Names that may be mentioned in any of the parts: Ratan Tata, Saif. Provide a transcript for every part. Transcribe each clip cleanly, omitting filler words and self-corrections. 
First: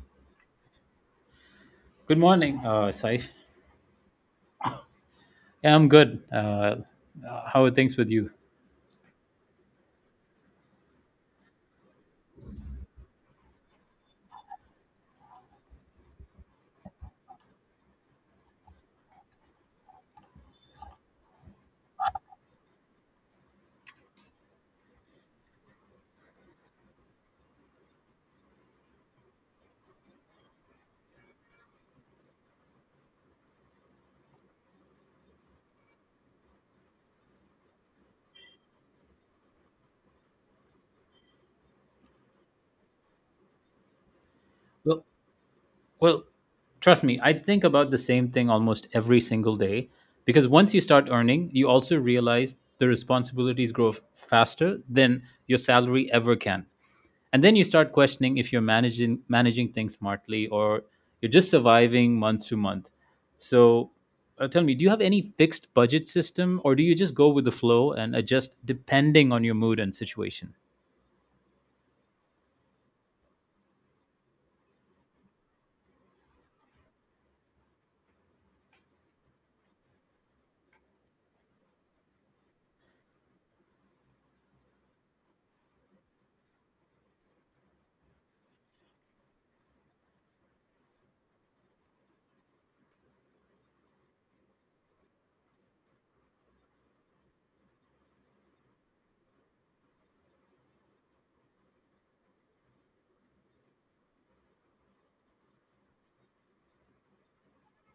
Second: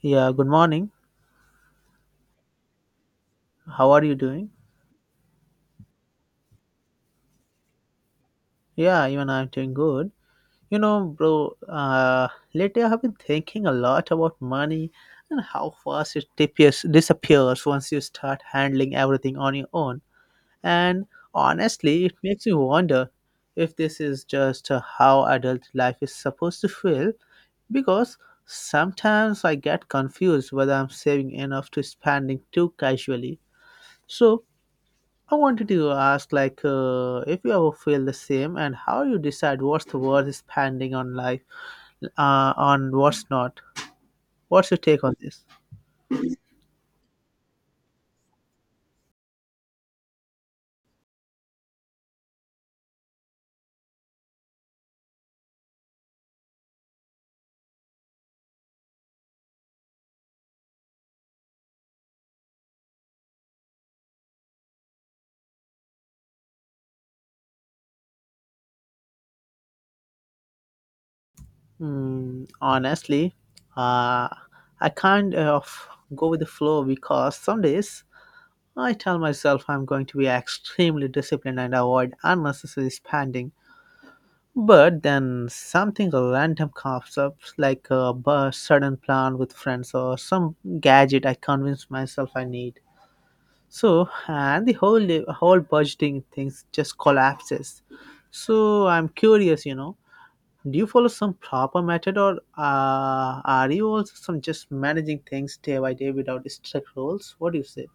Yeah, good morning. Good morning, Saif. How are you doing? Yeah, I'm good. How are things with you? Yeah, even I'm doing good. You know, bro, lately I have been thinking a lot about money and how fast it disappears once you start handling everything on your own. And honestly, it makes me wonder if this is just how adult life is supposed to feel because sometimes I get confused whether I'm saving enough to spending too casually. So I wanted to ask, like, if you ever feel the same, and how you decide what's the worth spending on life, on what's not. What's your take Well, on this? well, trust me, I think about the same thing almost every single day because once you start earning, you also realize the responsibilities grow faster than your salary ever can. And then you start questioning if you're managing things smartly or you're just surviving month to month. So, tell me, do you have any fixed budget system or do you just go with the flow and adjust depending on your mood and situation? Honestly, uh, I kind of go with the flow because some days I tell myself I'm going to be extremely disciplined and avoid unnecessary spending. But then something random comes up, like sudden plan with friends or some gadget I convince myself I need. So and the whole budgeting things just collapses. So I'm curious, you know, do you follow some proper method, or are you also some just managing things day by day without strict rules? What do you say?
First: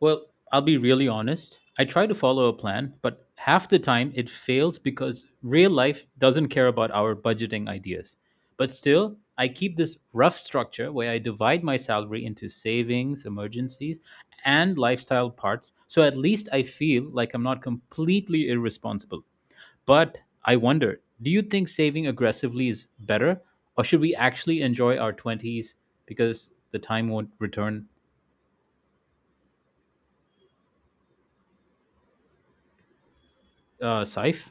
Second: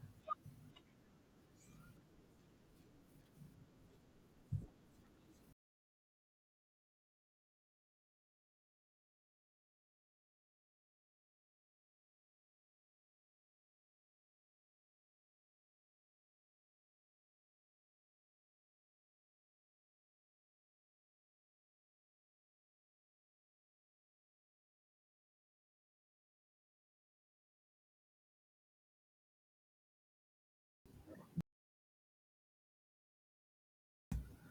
Well, I'll be really honest. I try to follow a plan, but half the time it fails because real life doesn't care about our budgeting ideas. But still, I keep this rough structure where I divide my salary into savings, emergencies, and lifestyle parts, so at least I feel like I'm not completely irresponsible. But I wonder, do you think saving aggressively is better, or should we actually enjoy our 20s because the time won't return? Saif,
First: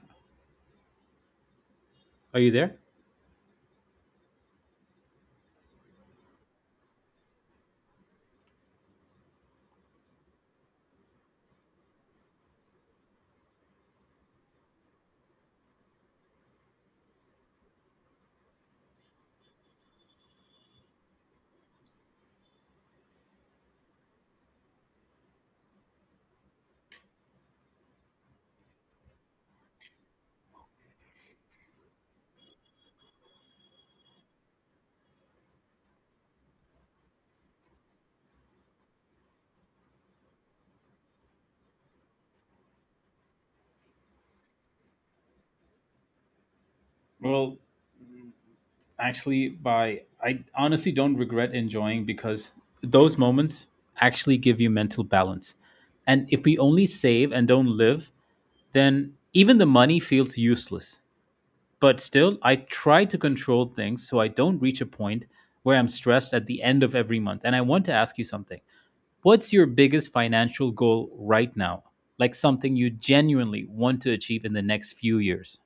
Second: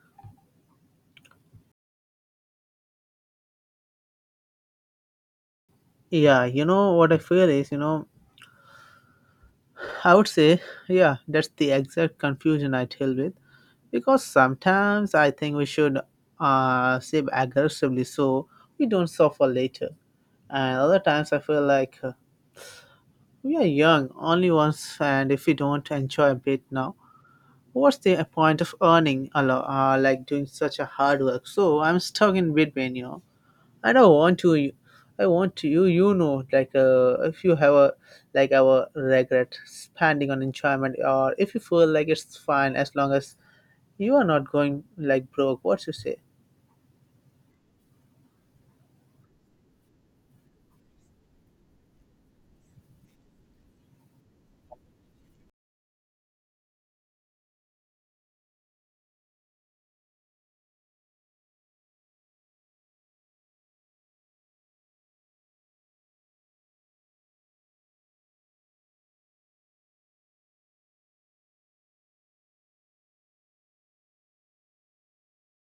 are you there? Yeah, you know what I feel is, you know, I would say, yeah, that's the exact confusion I deal with because sometimes I think we should save aggressively so we don't suffer later, and other times I feel like we are young, only once, and if we don't enjoy a bit now, what's the point of earning a lot, like doing such a hard work? So I'm stuck in between, you know. I don't want to, I want to, you know, like if you have a like our regret spending on enjoyment, or if you feel like it's fine as long as you are not going like broke. What you say? Well, actually, by I honestly don't regret enjoying because those moments actually give you mental balance. And if we only save and don't live, then even the money feels useless. But still, I try to control things so I don't reach a point where I'm stressed at the end of every month. And I want to ask you something. What's your biggest financial goal right now? Like something you genuinely want to achieve in the next few years?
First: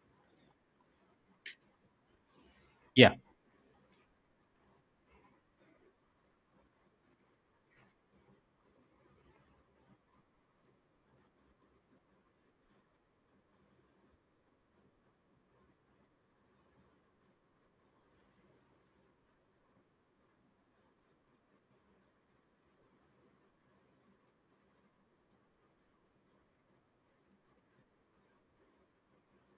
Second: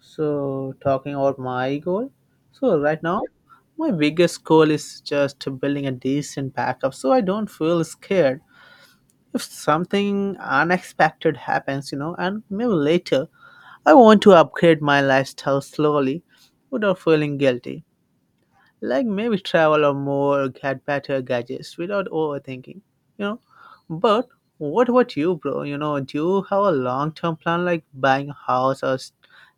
So, talking about my goal. So, right Yeah. now, my biggest goal is just building a decent backup so I don't feel scared if something unexpected happens, you know, and maybe later I want to upgrade my lifestyle slowly without feeling guilty, like maybe travel or more get better gadgets without overthinking, you know. But what about you, bro? You know, do you have a long-term plan, like buying a house, or s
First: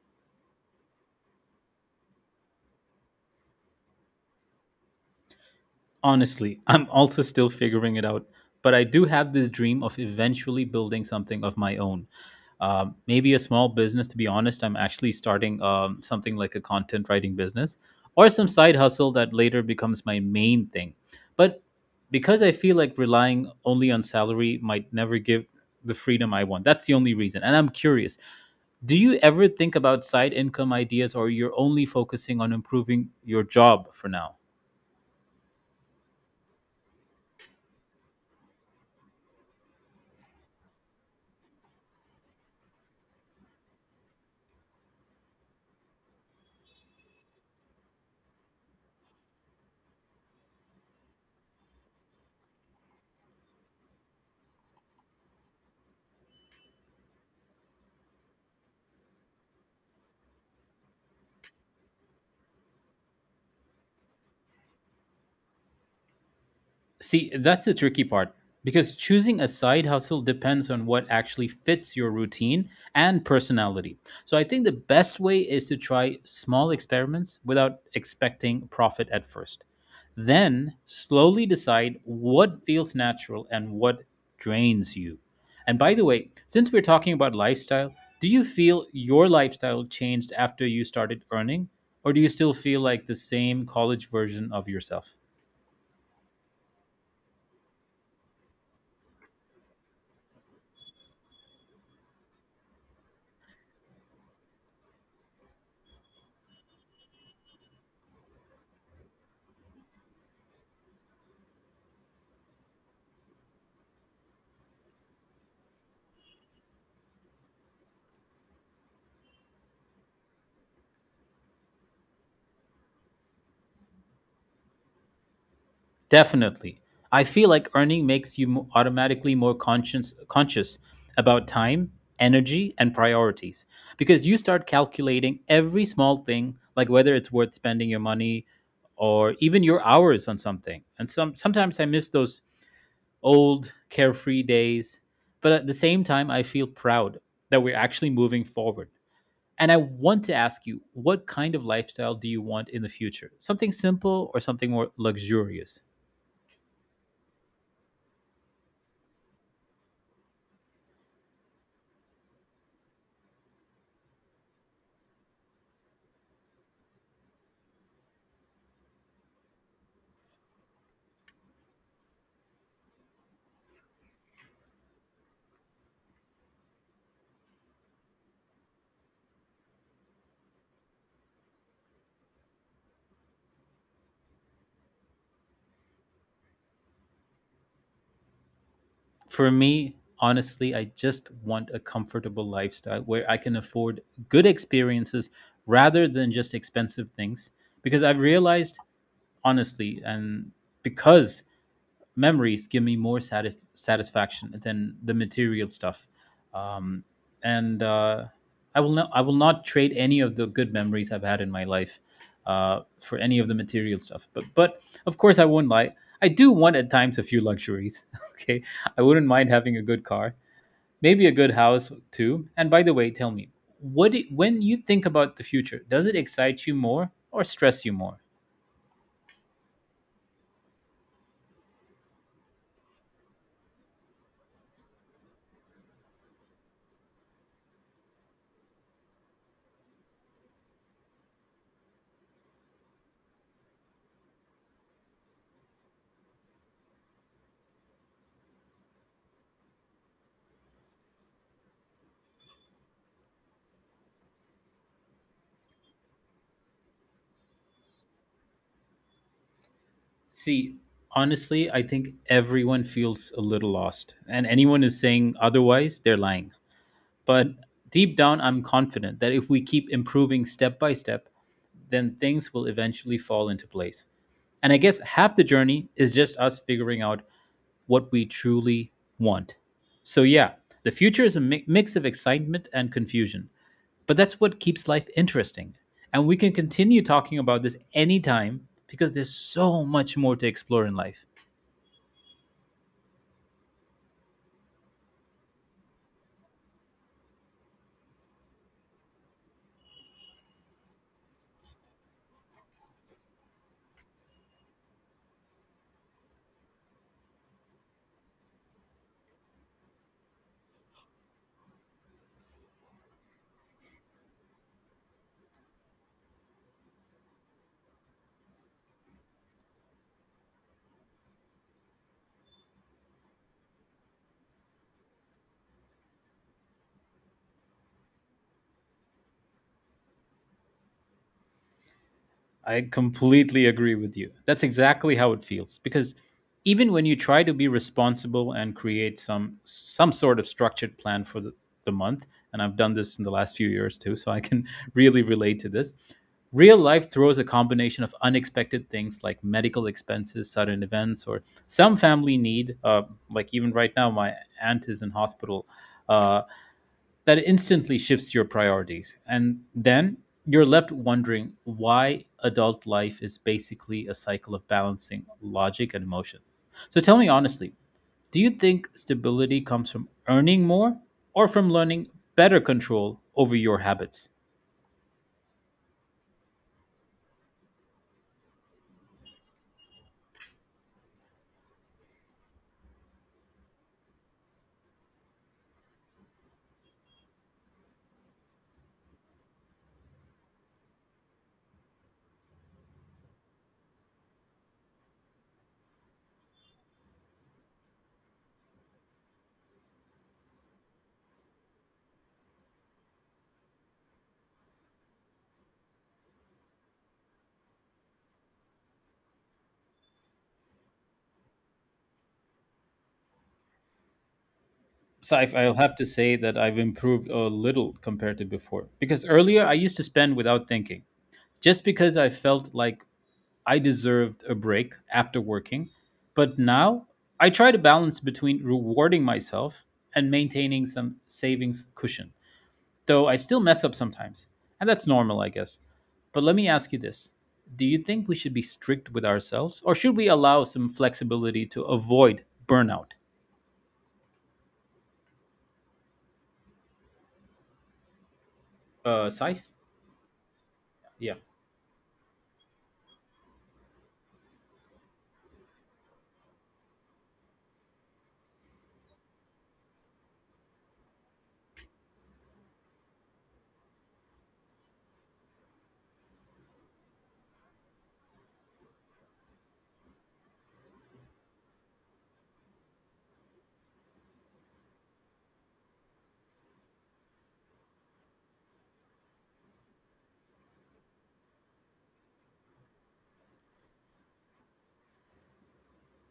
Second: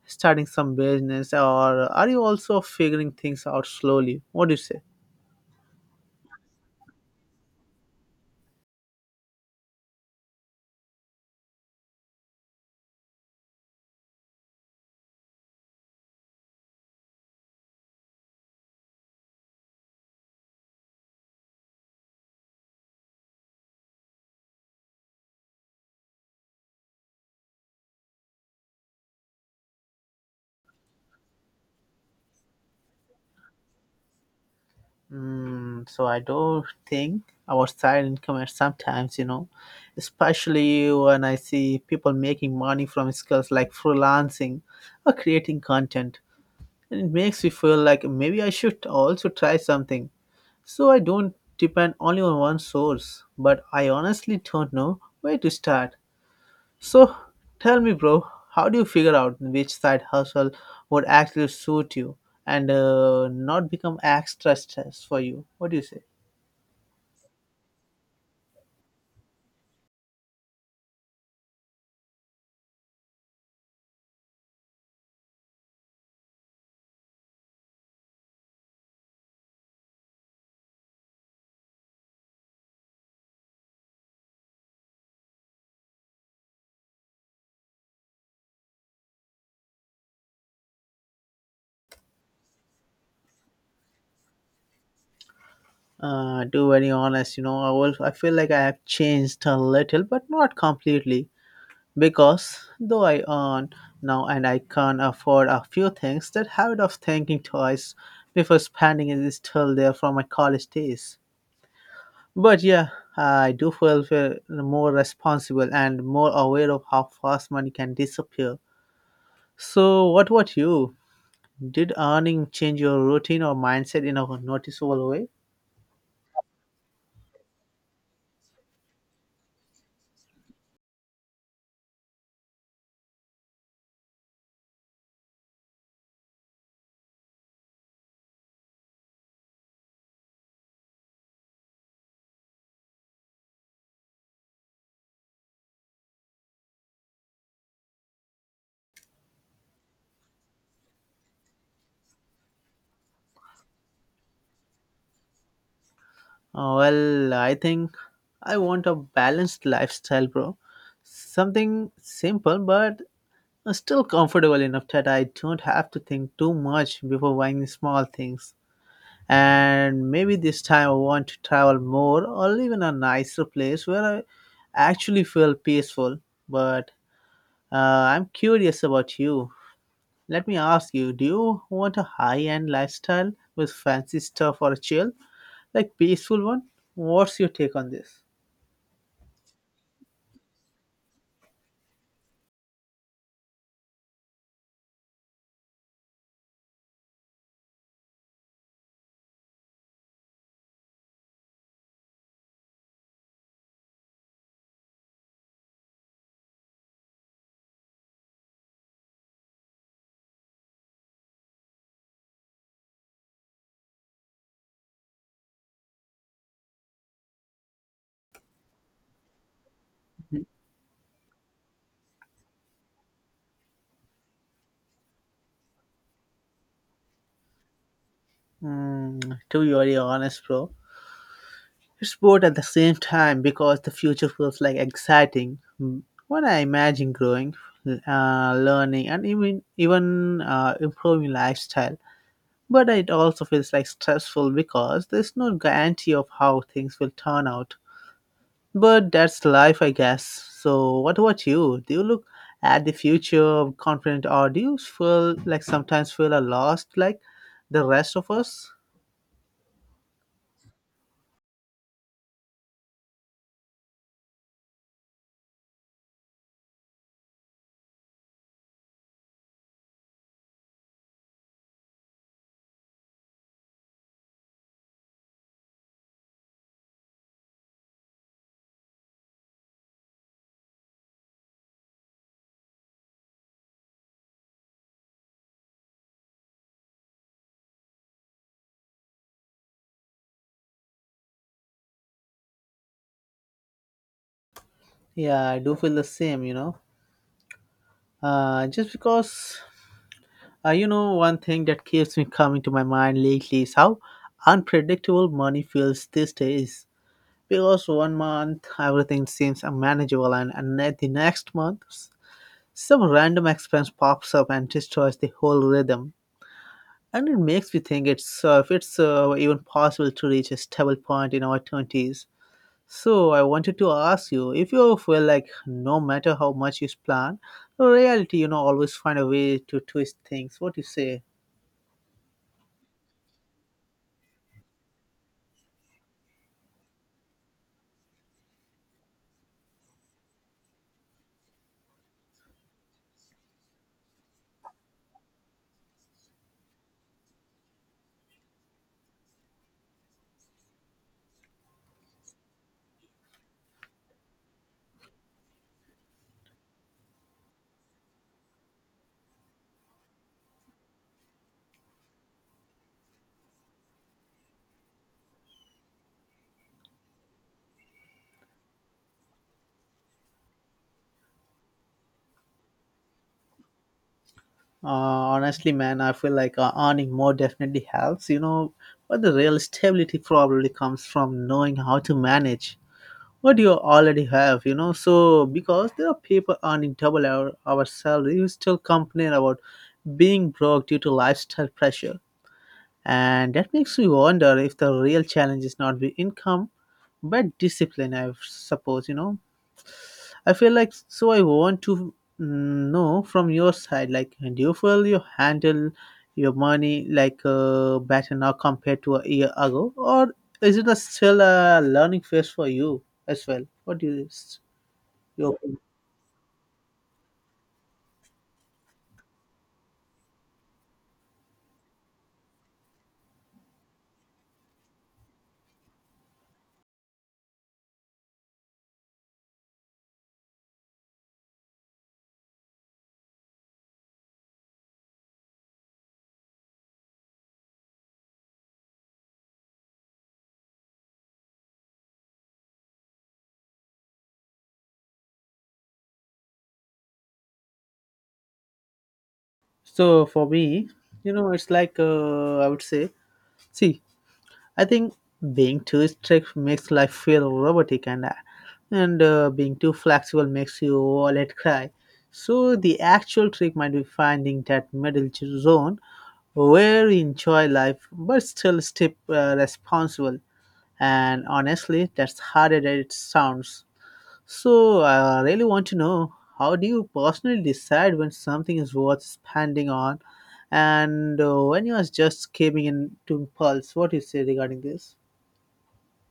starting some business, or are you also figuring things out slowly? What do you say? Honestly, I'm also still figuring it out, but I do have this dream of eventually building something of my own. Maybe a small business, to be honest. I'm actually starting something like a content writing business or some side hustle that later becomes my main thing. But because I feel like relying only on salary might never give the freedom I want, that's the only reason. And I'm curious, do you ever think about side income ideas or you're only focusing on improving your job for now? So I don't think our side income and sometimes, you know, especially when I see people making money from skills like freelancing or creating content. And it makes me feel like maybe I should also try something. So I don't depend only on one source, but I honestly don't know where to start. So tell me, bro, how do you figure out which side hustle would actually suit you and not become extra stress for you? What do you say? See, that's the tricky part because choosing a side hustle depends on what actually fits your routine and personality. So I think the best way is to try small experiments without expecting profit at first. Then slowly decide what feels natural and what drains you. And by the way, since we're talking about lifestyle, do you feel your lifestyle changed after you started earning? Or do you still feel like the same college version of yourself? To be very honest, you know, I feel like I have changed a little, but not completely. Because though I earn now and I can afford a few things, that habit of thinking twice before spending is still there from my college days. But yeah, I do feel more responsible and more aware of how fast money can disappear. So, what about you? Did earning change your routine or mindset in a noticeable way? Definitely. I feel like earning makes you automatically more conscious about time, energy, and priorities because you start calculating every small thing like whether it's worth spending your money or even your hours on something. And sometimes I miss those old carefree days, but at the same time I feel proud that we're actually moving forward. And I want to ask you, what kind of lifestyle do you want in the future? Something simple or something more luxurious? Well, I think I want a balanced lifestyle, bro. Something simple but I'm still comfortable enough that I don't have to think too much before buying small things. And maybe this time I want to travel more or live in a nicer place where I actually feel peaceful. But uh, I'm curious about you. Let me ask you, do you want a high end lifestyle with fancy stuff, or a chill, like peaceful one? What's your take on this? For me, honestly, I just want a comfortable lifestyle where I can afford good experiences rather than just expensive things. Because I've realized, honestly, and because memories give me more satisfaction than the material stuff. Um, and I will not, I will not trade any of the good memories I've had in my life for any of the material stuff. But of course I won't lie, I do want at times a few luxuries. Okay, I wouldn't mind having a good car, maybe a good house too. And by the way, tell me, when you think about the future, does it excite you more or stress you more? To be very honest, bro, it's both at the same time because the future feels like exciting. What I imagine growing, learning, and even improving lifestyle. But it also feels like stressful because there's no guarantee of how things will turn out. But that's life, I guess. So, what about you? Do you look at the future confident, or do you feel like sometimes feel a lost, like the rest of us? See, honestly, I think everyone feels a little lost, and anyone is saying otherwise, they're lying. But deep down, I'm confident that if we keep improving step by step, then things will eventually fall into place. And I guess half the journey is just us figuring out what we truly want. So, yeah, the future is a mix of excitement and confusion, but that's what keeps life interesting. And we can continue talking about this anytime because there's so much more to explore in life. Yeah, I do feel the same. You know, just because you know, one thing that keeps me coming to my mind lately is how unpredictable money feels these days. Because one month everything seems unmanageable, and at the next month, some random expense pops up and destroys the whole rhythm. And it makes me think it's if it's even possible to reach a stable point in our 20s. So I wanted to ask you if you feel like no matter how much you plan, reality, you know, always find a way to twist things. What do you say? I completely agree with you. That's exactly how it feels because even when you try to be responsible and create some sort of structured plan for the month, and I've done this in the last few years too, so I can really relate to this. Real life throws a combination of unexpected things like medical expenses, sudden events, or some family need. Like even right now, my aunt is in hospital, uh, that instantly shifts your priorities. And then you're left wondering why adult life is basically a cycle of balancing logic and emotion. So tell me honestly, do you think stability comes from earning more or from learning better control over your habits? Honestly, man, I feel like earning more definitely helps, you know, but the real stability probably comes from knowing how to manage what you already have, you know. So, because there are people earning double our salary, you still complain about being broke due to lifestyle pressure. And that makes me wonder if the real challenge is not the income, but discipline, I suppose, you know. I feel like so I want to know from your side, like do you feel you handle your money like better now compared to a year ago, or is it a still a learning phase for you as well? What do you So your I'll opinion? have to say that I've improved a little compared to before because earlier I used to spend without thinking just because I felt like I deserved a break after working, but now I try to balance between rewarding myself and maintaining some savings cushion, though I still mess up sometimes. And that's normal, I guess. But let me ask you this, do you think we should be strict with ourselves, or should we allow some flexibility to avoid burnout? Saif? So for me, you Yeah. know, it's like I would say, see, I think being too strict makes life feel robotic, and being too flexible makes your wallet cry. So the actual trick might be finding that middle zone where you enjoy life but still stay responsible. And honestly, that's harder than it sounds. So I really want to know, how do you personally decide when something is worth spending on, and when you are just giving in to impulse? What do you say regarding this?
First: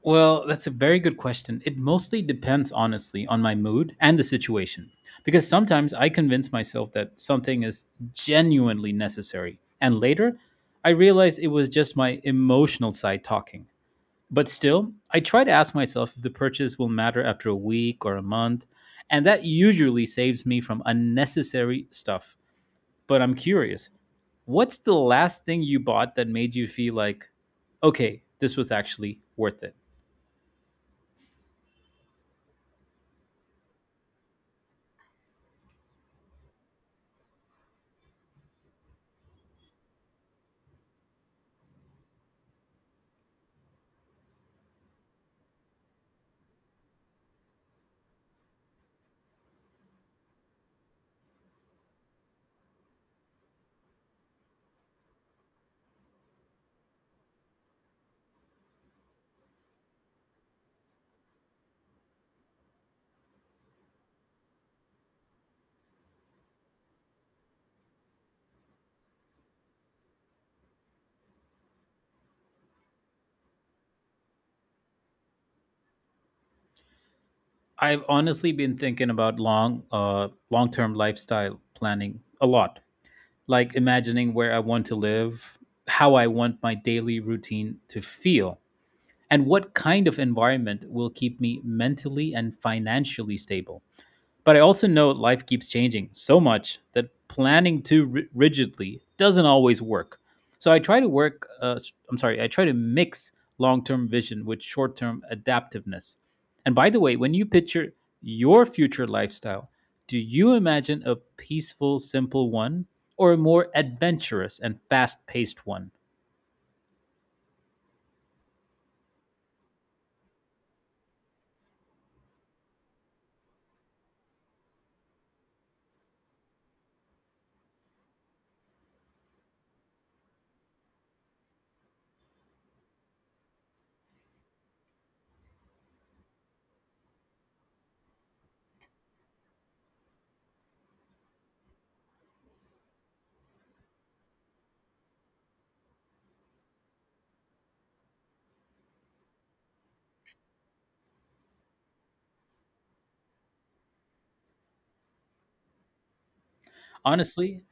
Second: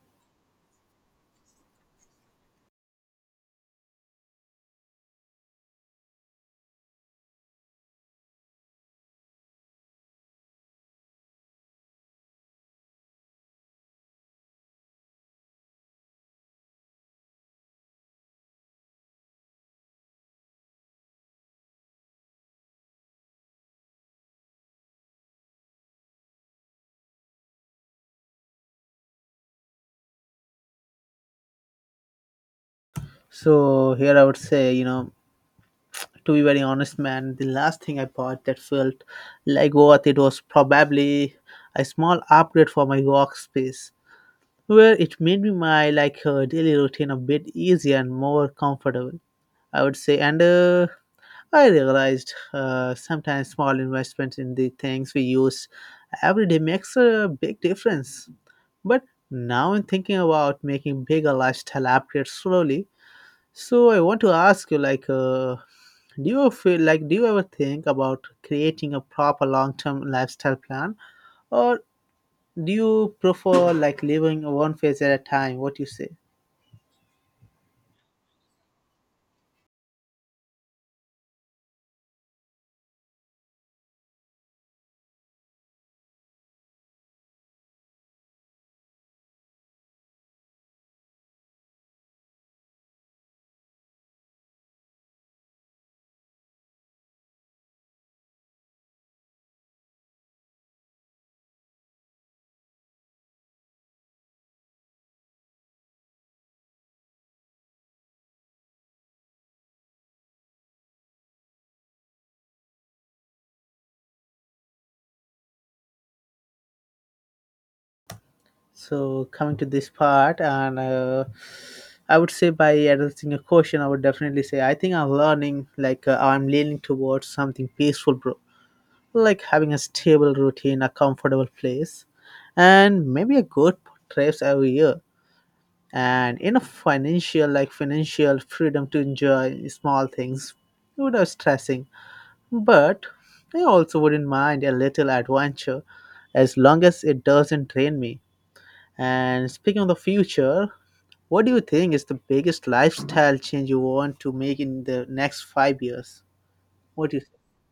Well, that's a very good question. It mostly depends, honestly, on my mood and the situation. Because sometimes I convince myself that something is genuinely necessary. And later, I realize it was just my emotional side talking. But still, I try to ask myself if the purchase will matter after a week or a month. And that usually saves me from unnecessary stuff. But I'm curious, what's the last thing you bought that made you feel like, okay, this was actually worth it? So here I would say, you know, to be very honest, man, the last thing I bought that felt like worth it was probably a small upgrade for my workspace, where it made me my like daily routine a bit easier and more comfortable. I would say, and I realized sometimes small investments in the things we use every day makes a big difference. But now I'm thinking about making bigger lifestyle upgrades slowly, so I want to ask you, like, do you feel like do you ever think about creating a proper long-term lifestyle plan, or do you prefer like living one phase at a time? What you say? I've honestly been thinking about long-term lifestyle planning a lot. Like imagining where I want to live, how I want my daily routine to feel, and what kind of environment will keep me mentally and financially stable. But I also know life keeps changing so much that planning too rigidly doesn't always work. So I try to work, I'm sorry, I try to mix long term vision with short term adaptiveness. And by the way, when you picture your future lifestyle, do you imagine a peaceful, simple one or a more adventurous and fast paced one? So coming to this part, and I would say by addressing a question, I would definitely say I think I'm learning, like, I'm leaning towards something peaceful, bro. Like having a stable routine, a comfortable place, and maybe a good trips every year and enough financial like financial freedom to enjoy small things without stressing. But I also wouldn't mind a little adventure as long as it doesn't drain me. And speaking of the future, what do you think is the biggest lifestyle change you want to make in the next 5 years? What do you think? Honestly,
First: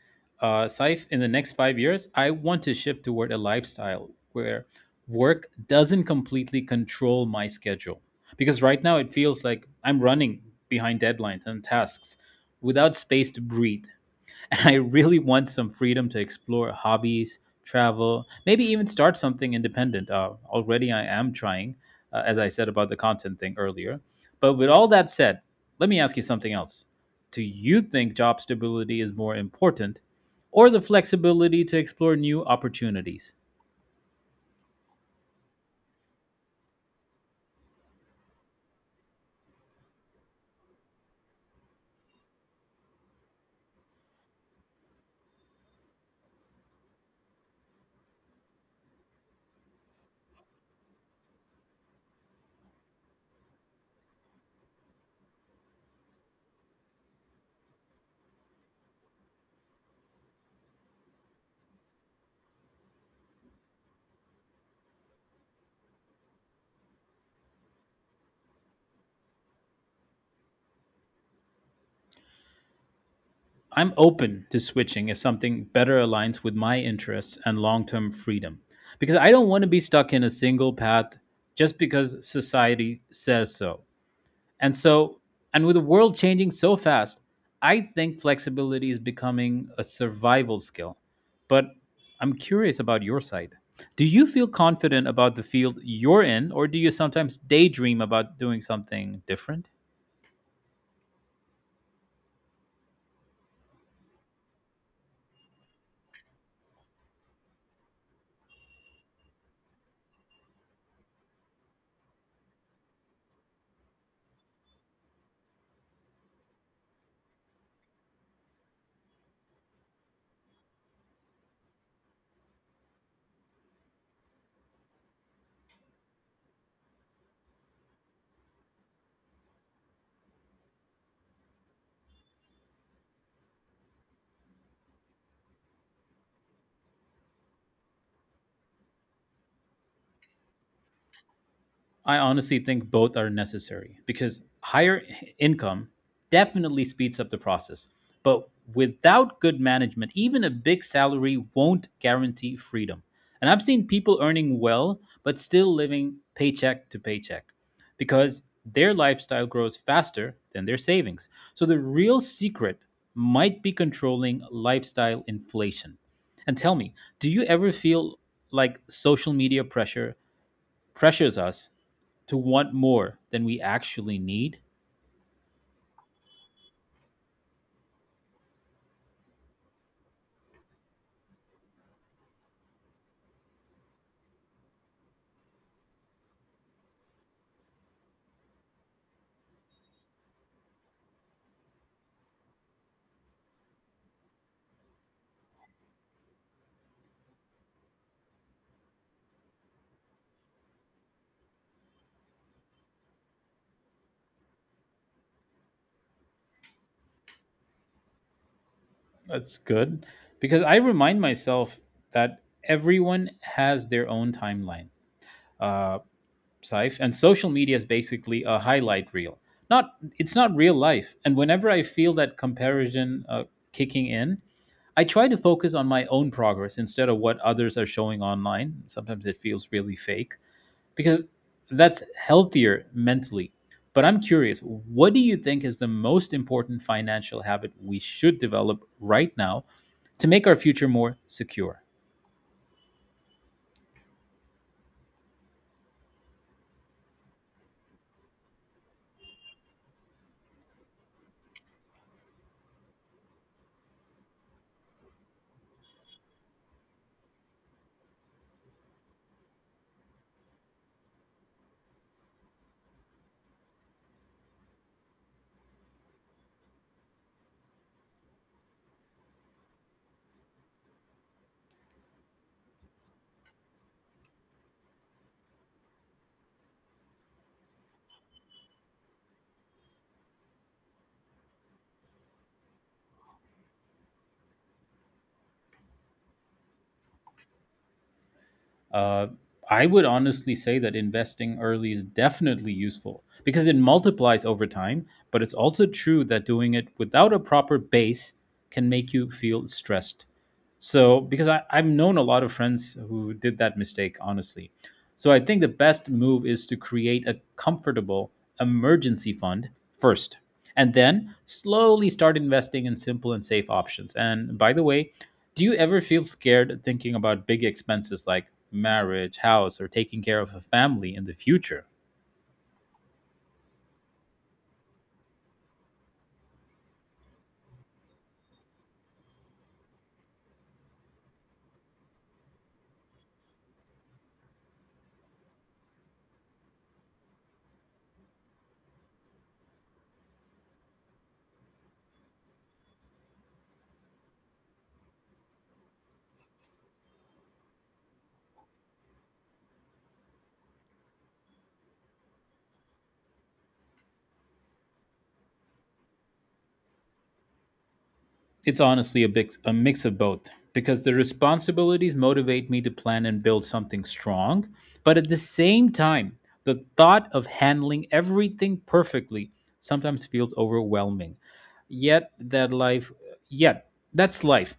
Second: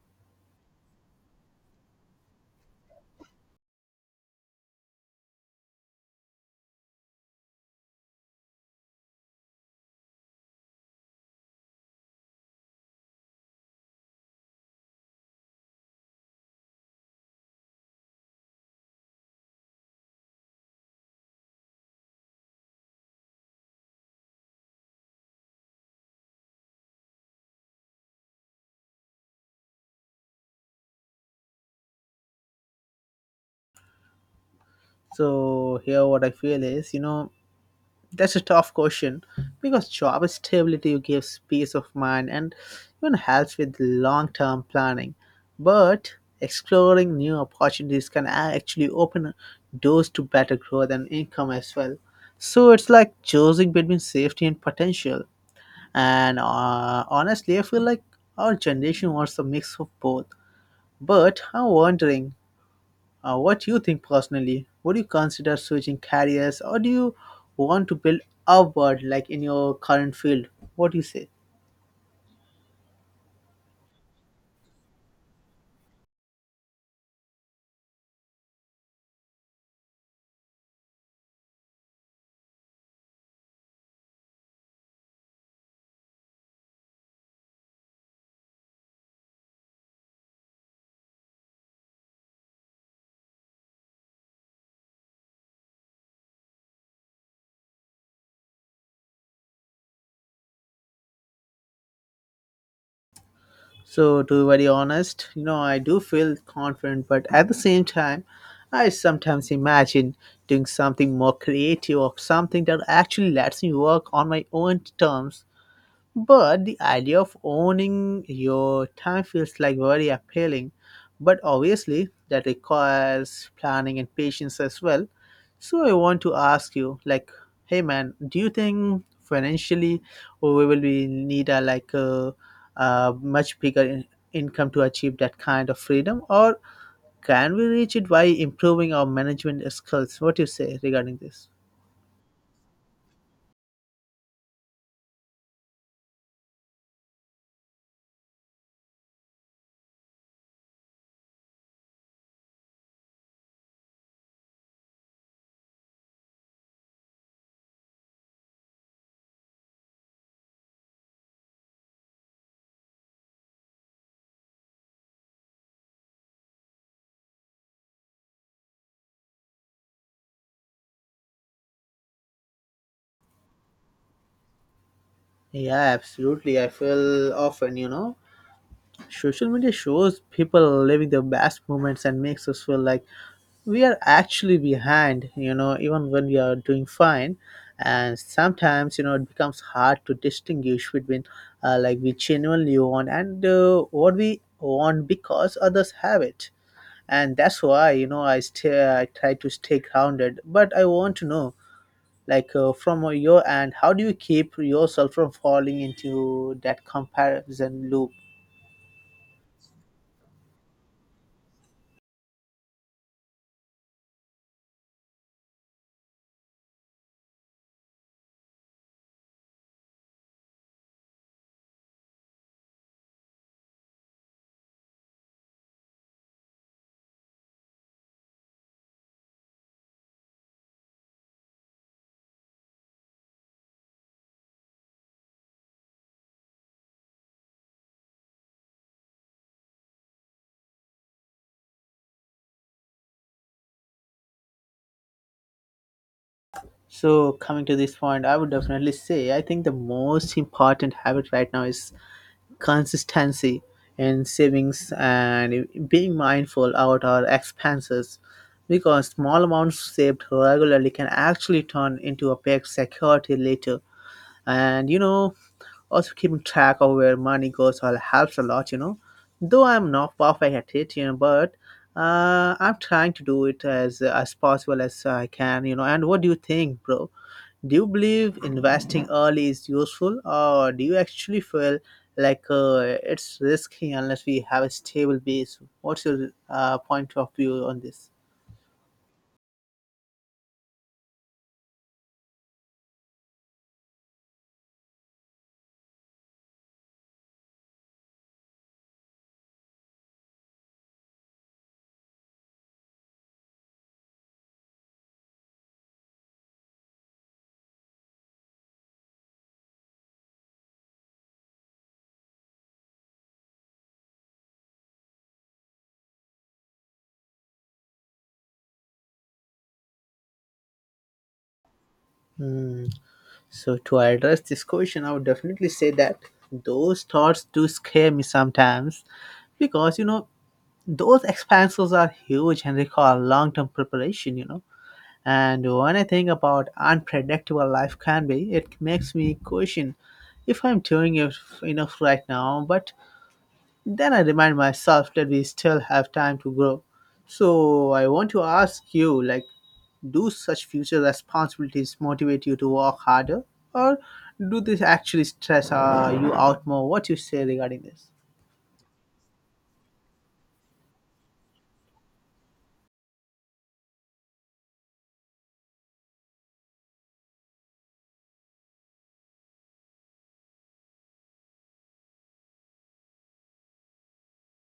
Saif, in the next 5 years, I want to shift toward a lifestyle where work doesn't completely control my schedule. Because right now it feels like I'm running behind deadlines and tasks without space to breathe. I really want some freedom to explore hobbies, travel, maybe even start something independent. Already, I am trying, as I said about the content thing earlier. But with all that said, let me ask you something else. Do you think job stability is more important or the flexibility to explore new opportunities? So here what I feel is, you know, that's a tough question because job stability gives peace of mind and even helps with long term planning. But exploring new opportunities can actually open doors to better growth and income as well. So it's like choosing between safety and potential. And honestly, I feel like our generation wants a mix of both. But I'm wondering, what do you think personally? Would you consider switching careers, or do you want to build upward like in your current field? What do you say? I'm open to switching if something better aligns with my interests and long term freedom because I don't want to be stuck in a single path just because society says so. And so, and with the world changing so fast, I think flexibility is becoming a survival skill. But I'm curious about your side. Do you feel confident about the field you're in, or do you sometimes daydream about doing something different? So, to be very honest, you know, I do feel confident, but at the same time, I sometimes imagine doing something more creative or something that actually lets me work on my own terms. But the idea of owning your time feels like very appealing. But obviously, that requires planning and patience as well. So I want to ask you, like, hey man, do you think financially we will be need a much bigger income to achieve that kind of freedom, or can we reach it by improving our management skills? What do you say regarding this? I honestly think both are necessary because income definitely speeds up the process. But without good management, even a big salary won't guarantee freedom. And I've seen people earning well, but still living paycheck to paycheck because their lifestyle grows faster than their savings. So the real secret might be controlling lifestyle inflation. And tell me, do you ever feel like social media pressures us to want more than we actually need? Yeah, absolutely. I feel often, you know, social media shows people living their best moments and makes us feel like we are actually behind, you know, even when we are doing fine. And sometimes, you know, it becomes hard to distinguish between like we genuinely want and what we want because others have it. And that's why, you know, I try to stay grounded. But I want to know, from your end, how do you keep yourself from falling into that comparison loop? That's good because I remind myself that everyone has their own timeline. Uh, Saif, and social media is basically a highlight reel. Not, it's not real life. And whenever I feel that comparison kicking in, I try to focus on my own progress instead of what others are showing online. Sometimes it feels really fake. Because that's healthier mentally. But I'm curious, what do you think is the most important financial habit we should develop right now to make our future more secure? So, coming to this point, I would definitely say I think the most important habit right now is consistency in savings and being mindful about our expenses because small amounts saved regularly can actually turn into a big security later. And you know, also, keeping track of where money goes all helps a lot, you know. Though I'm not perfect at it, you know, but I'm trying to do it as possible as I can, you know. And what do you think, bro? Do you believe investing early is useful, or do you actually feel like it's risky unless we have a stable base? What's your point of view on this? Uh, I would honestly say that investing early is definitely useful because it multiplies over time, but it's also true that doing it without a proper base can make you feel stressed. So, because I've known a lot of friends who did that mistake, honestly. So, I think the best move is to create a comfortable emergency fund first, and then slowly start investing in simple and safe options. And by the way, do you ever feel scared thinking about big expenses like marriage, house, or taking care of a family in the future? Hmm. So to address this question, I would definitely say that those thoughts do scare me sometimes because, you know, those expenses are huge and require long-term preparation, you know. And when I think about unpredictable life can be, it makes me question if I'm doing it enough right now, but then I remind myself that we still have time to grow. So I want to ask you, like, do such future responsibilities motivate you to work harder, or do this actually stress you out more? What you say regarding this? It's honestly a mix of both because the responsibilities motivate me to plan and build something strong, but at the same time, the thought of handling everything perfectly sometimes feels overwhelming. Yet that life, Yet that's life.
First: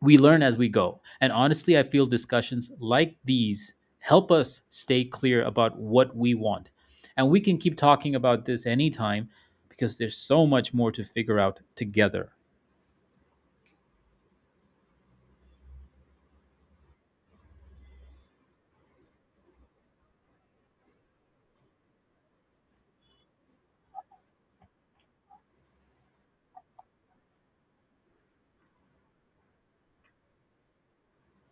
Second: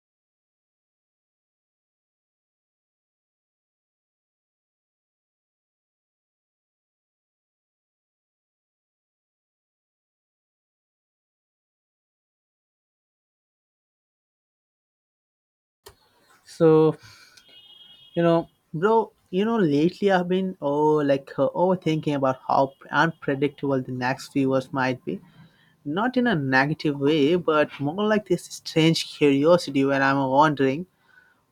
We learn as we go. And honestly, I feel discussions like these help us stay clear about what we want. And we can keep talking about this anytime because there's so much more to figure out together. so You know, bro, you know, lately I've been overthinking about how unpredictable the next few years might be. Not in a negative way, but more like this strange curiosity where I'm wondering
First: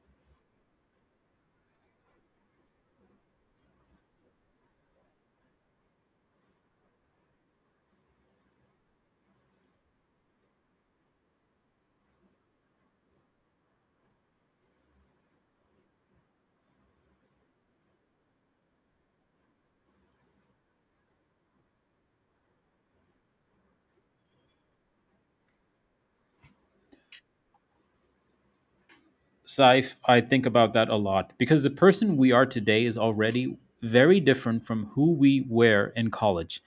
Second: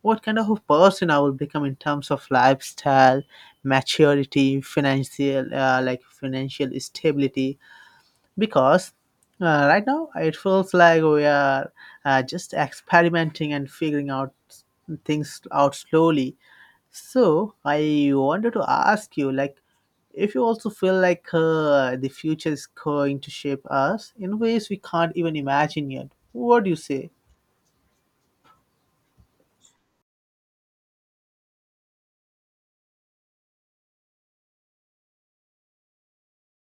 what kind of a person I will become in terms of lifestyle, maturity, financial financial stability. Because right now it feels like we are just experimenting and figuring out things out slowly. So I wanted to ask you, like, if you also feel like the future is going to shape us in ways we can't even imagine yet. What do you say? Saif, I think about that a lot because the person we are today is already very different from who we were in college.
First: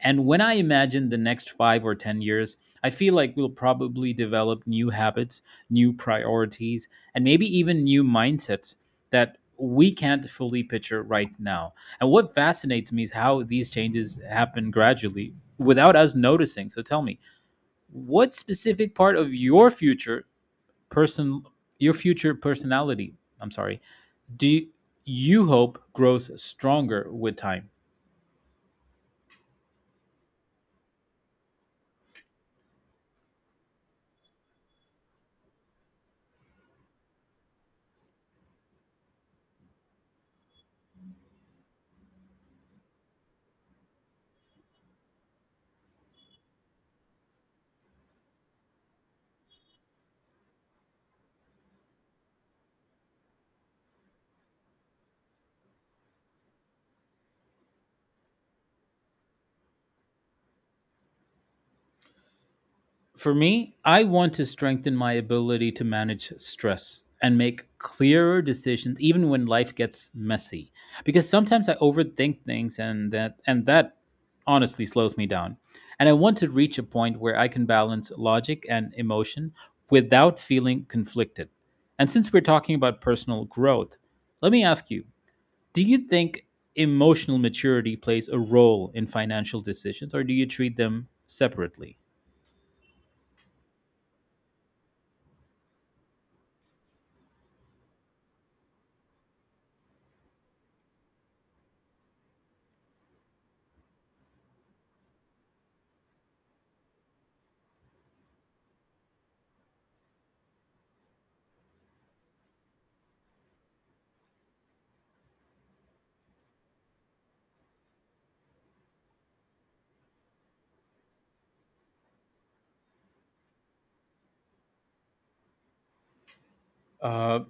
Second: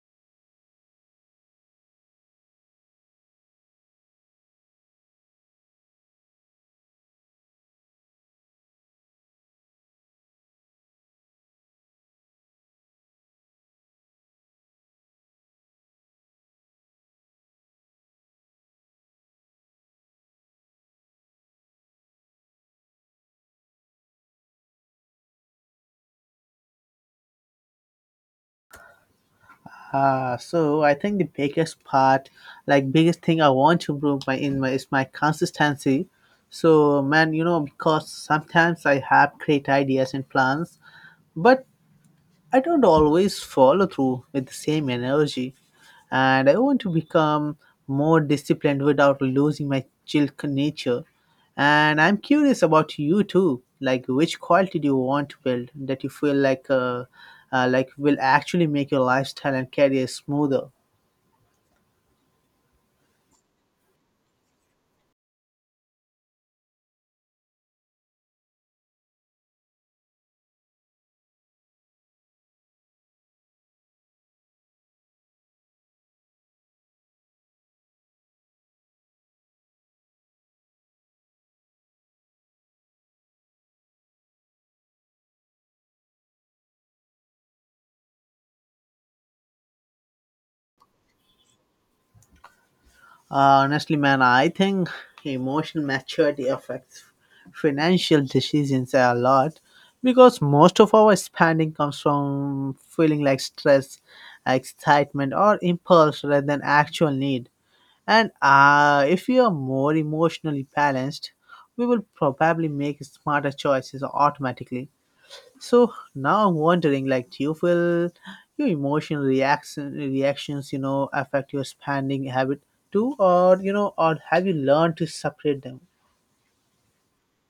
And when I imagine the next five or 10 years, I feel like we'll probably develop new habits, new priorities, and maybe even new mindsets that we can't fully picture right now. And what fascinates me is how these changes happen gradually without us noticing. So tell me, what specific part of person your future personality, I'm sorry, do you, you hope grows stronger with time? So I think the biggest part, like biggest thing I want to improve my in my is my consistency. So man, you know, because sometimes I have great ideas and plans, but I don't always follow through with the same energy, and I want to become more disciplined without losing my chill nature. And I'm curious about you too, like, which quality do you want to build that you feel like will actually make your lifestyle and career smoother? For me, I want to strengthen my ability to manage stress and make clearer decisions even when life gets messy, because sometimes I overthink things, and that honestly slows me down. And I want to reach a point where I can balance logic and emotion without feeling conflicted. And since we're talking about personal growth, let me ask you: do you think emotional maturity plays a role in financial decisions, or do you treat them separately? Honestly, man, I think emotional maturity affects financial decisions a lot because most of our spending comes from feeling like stress, excitement, or impulse rather than actual need. And if we are more emotionally balanced, we will probably make smarter choices automatically. So now I'm wondering, like, do you feel your emotional reaction reactions, you know, affect your spending habit too, or, you know, or have you learned to separate them? Uh,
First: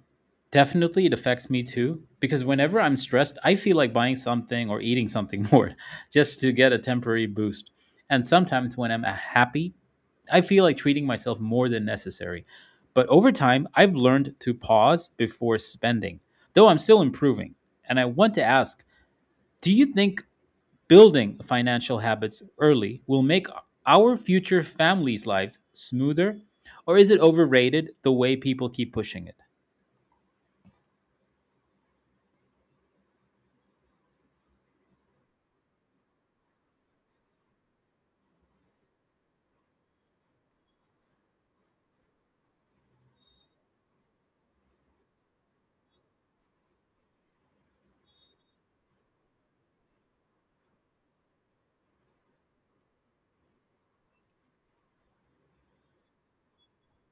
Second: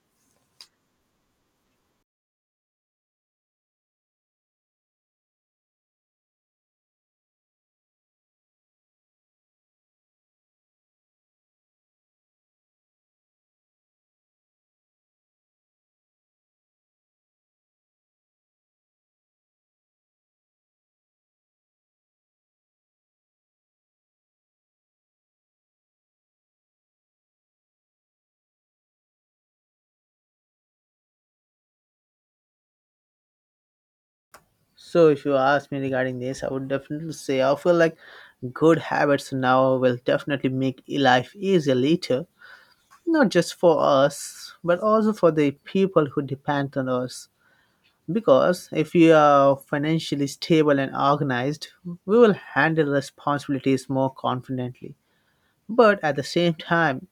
Definitely, it affects me too because whenever I'm stressed, I feel like buying something or eating something more just to get a temporary boost. And sometimes when I'm happy, I feel like treating myself more than necessary. But over time, I've learned to pause before spending, though I'm still improving. And I want to ask, do you think building financial habits early will make our future families' lives smoother, or is it overrated the way people keep pushing it? So if you ask me regarding this, I would definitely say I feel like good habits now will definitely make life easier later, not just for us, but also for the people who depend on us. Because if we are financially stable and organized, we will handle responsibilities more confidently. But at the same time,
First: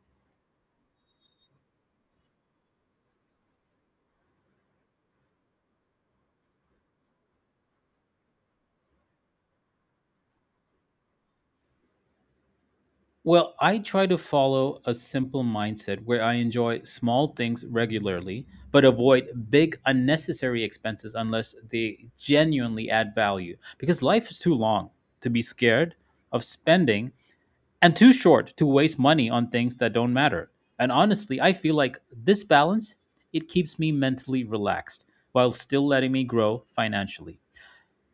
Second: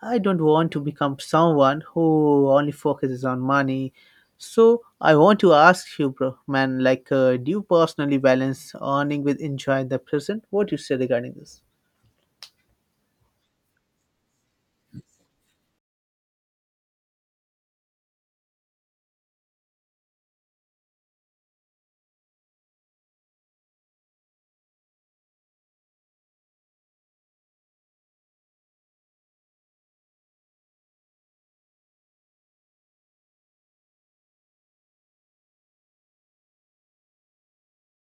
I don't want to become someone who only focuses on money. So I want to ask you, bro, man, like, do you personally balance earning with enjoying the present? What do you say regarding this? Well, I try to follow a simple mindset where I enjoy small things regularly, but avoid big unnecessary expenses unless they genuinely add value. Because life is too long to be scared of spending and too short to waste money on things that don't matter. And honestly, I feel like this balance, it keeps me mentally relaxed while still letting me grow financially.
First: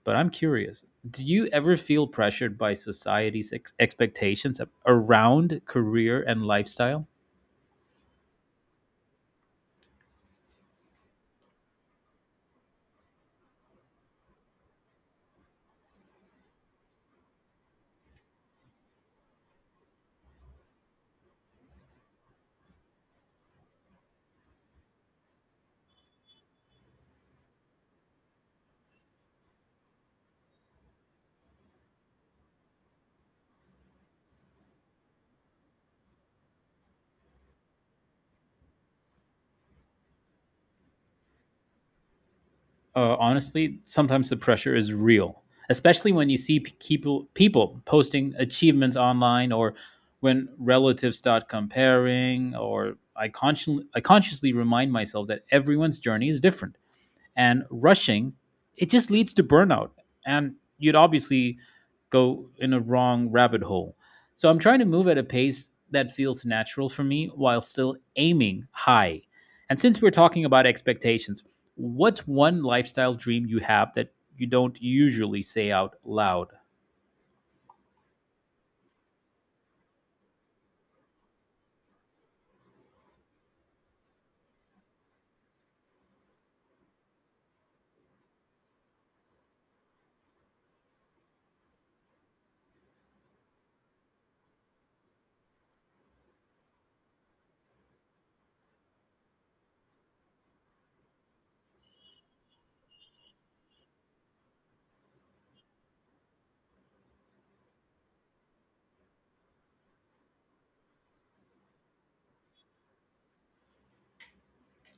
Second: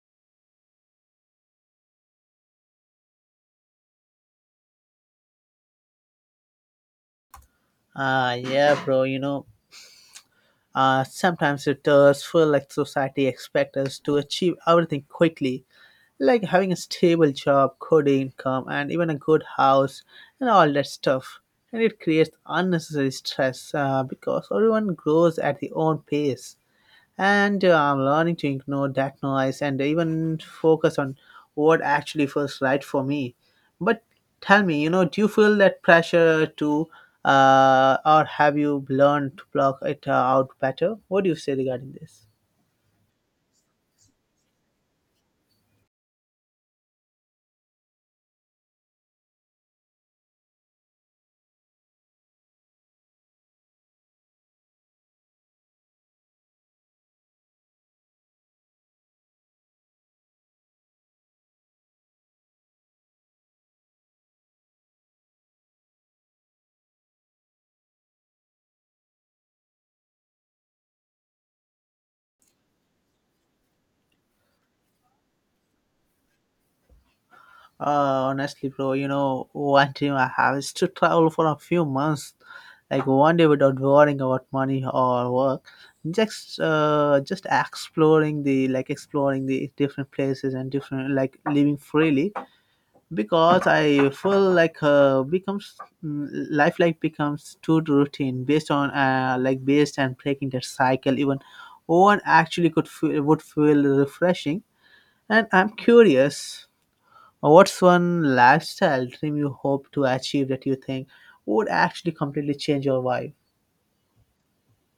But I'm curious, do you ever feel pressured by society's expectations around career and lifestyle? Ah, yeah, bro. You know, sometimes it does feel like society expects us to achieve everything quickly, like having a stable job, good income, and even a good house, and all that stuff. And it creates unnecessary stress because everyone grows at their own pace. And I'm learning to ignore that noise and even focus on what actually feels right for me. But tell me, you know, do you feel that pressure too, or have you learned to block it out better? What do you say regarding this? Honestly, sometimes the pressure is real, especially when you see people posting achievements online or when relatives start comparing. Or I consciously remind myself that everyone's journey is different, and rushing, it just leads to burnout. And you'd obviously go in a wrong rabbit hole. So I'm trying to move at a pace that feels natural for me while still aiming high. And since we're talking about expectations, what's one lifestyle dream you have that you don't usually say out loud? Honestly, bro, you know, one dream I have is to travel for a few months, like one day, without worrying about money or work. Just exploring the exploring the different places and different, like, living freely, because I feel like becomes life like becomes too routine based on, based, and breaking that cycle. Even one actually would feel refreshing, and I'm curious. What's one lifestyle dream you hope to achieve that you think would actually completely change your life?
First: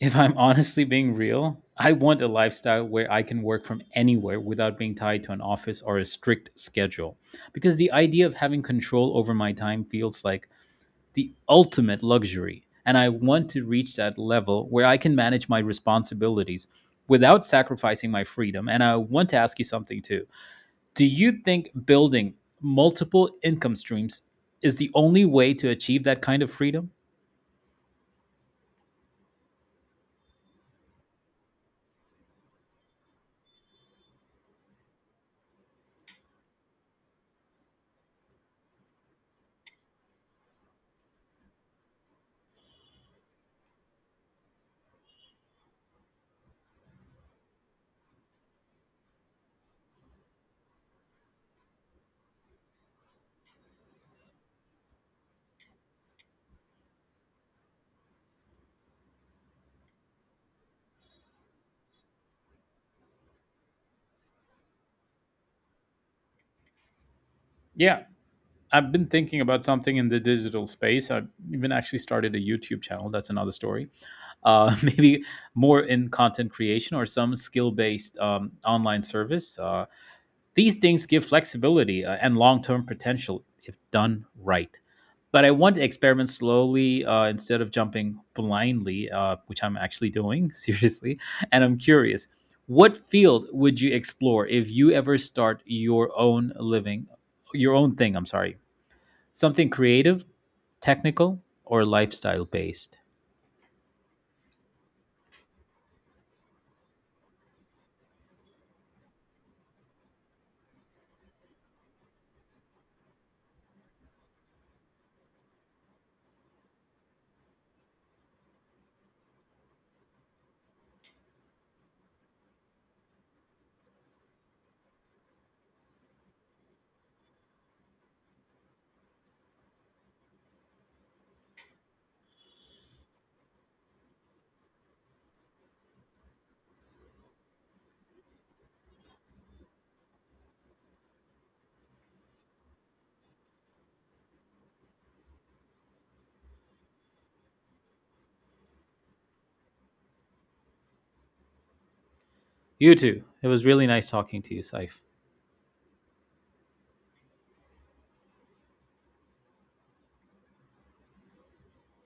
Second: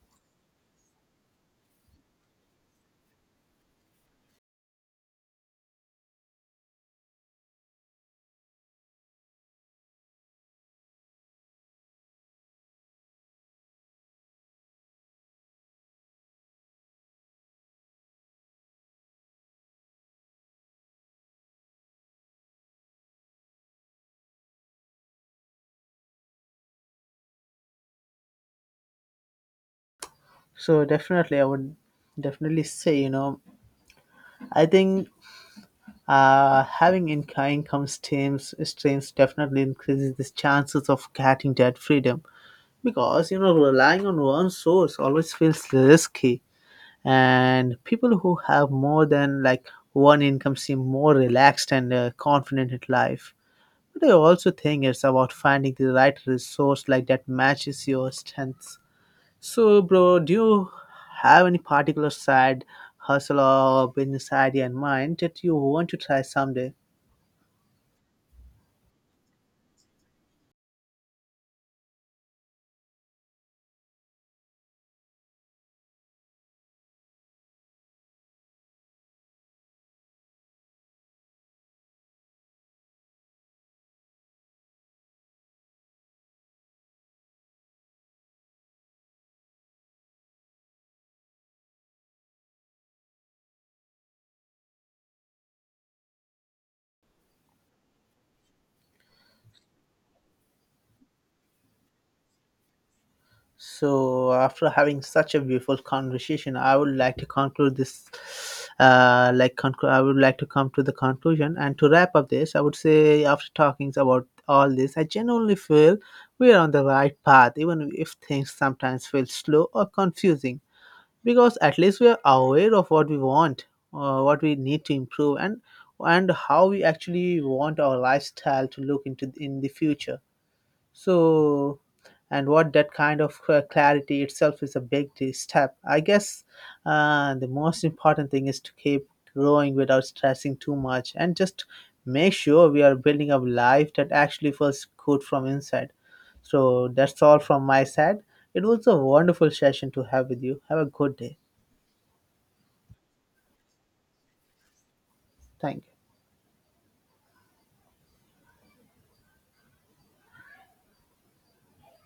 If I'm honestly being real, I want a lifestyle where I can work from anywhere without being tied to an office or a strict schedule. Because the idea of having control over my time feels like the ultimate luxury. And I want to reach that level where I can manage my responsibilities without sacrificing my freedom. And I want to ask you something too. Do you think building multiple income streams is the only way to achieve that kind of freedom? So definitely, I would definitely say, you know, I think having income streams definitely increases the chances of getting that freedom, because, you know, relying on one source always feels risky, and people who have more than, like, one income seem more relaxed and confident in life. But I also think it's about finding the right resource, like, that matches your strengths. So, bro, do you have any particular side hustle or business idea in mind that you want to try someday? Yeah, I've been thinking about something in the digital space. I've even actually started a YouTube channel. That's another story. Maybe more in content creation or some skill based online service. These things give flexibility and long term potential if done right. But I want to experiment slowly instead of jumping blindly, which I'm actually doing, seriously. And I'm curious, what field would you explore if you ever start your own living, your own thing? I'm sorry. Something creative, technical, or lifestyle based. So, after having such a beautiful conversation, I would like to conclude this. I would like to come to the conclusion and to wrap up this. I would say after talking about all this, I genuinely feel we are on the right path, even if things sometimes feel slow or confusing. Because at least we are aware of what we want, what we need to improve, and how we actually want our lifestyle to look into in the future. So, and what that kind of clarity itself is a big step, I guess. The most important thing is to keep growing without stressing too much and just make sure we are building a life that actually feels good from inside. So that's all from my side. It was a wonderful session to have with you. Have a good day. You too. It was really nice talking to you, Saif. Thing.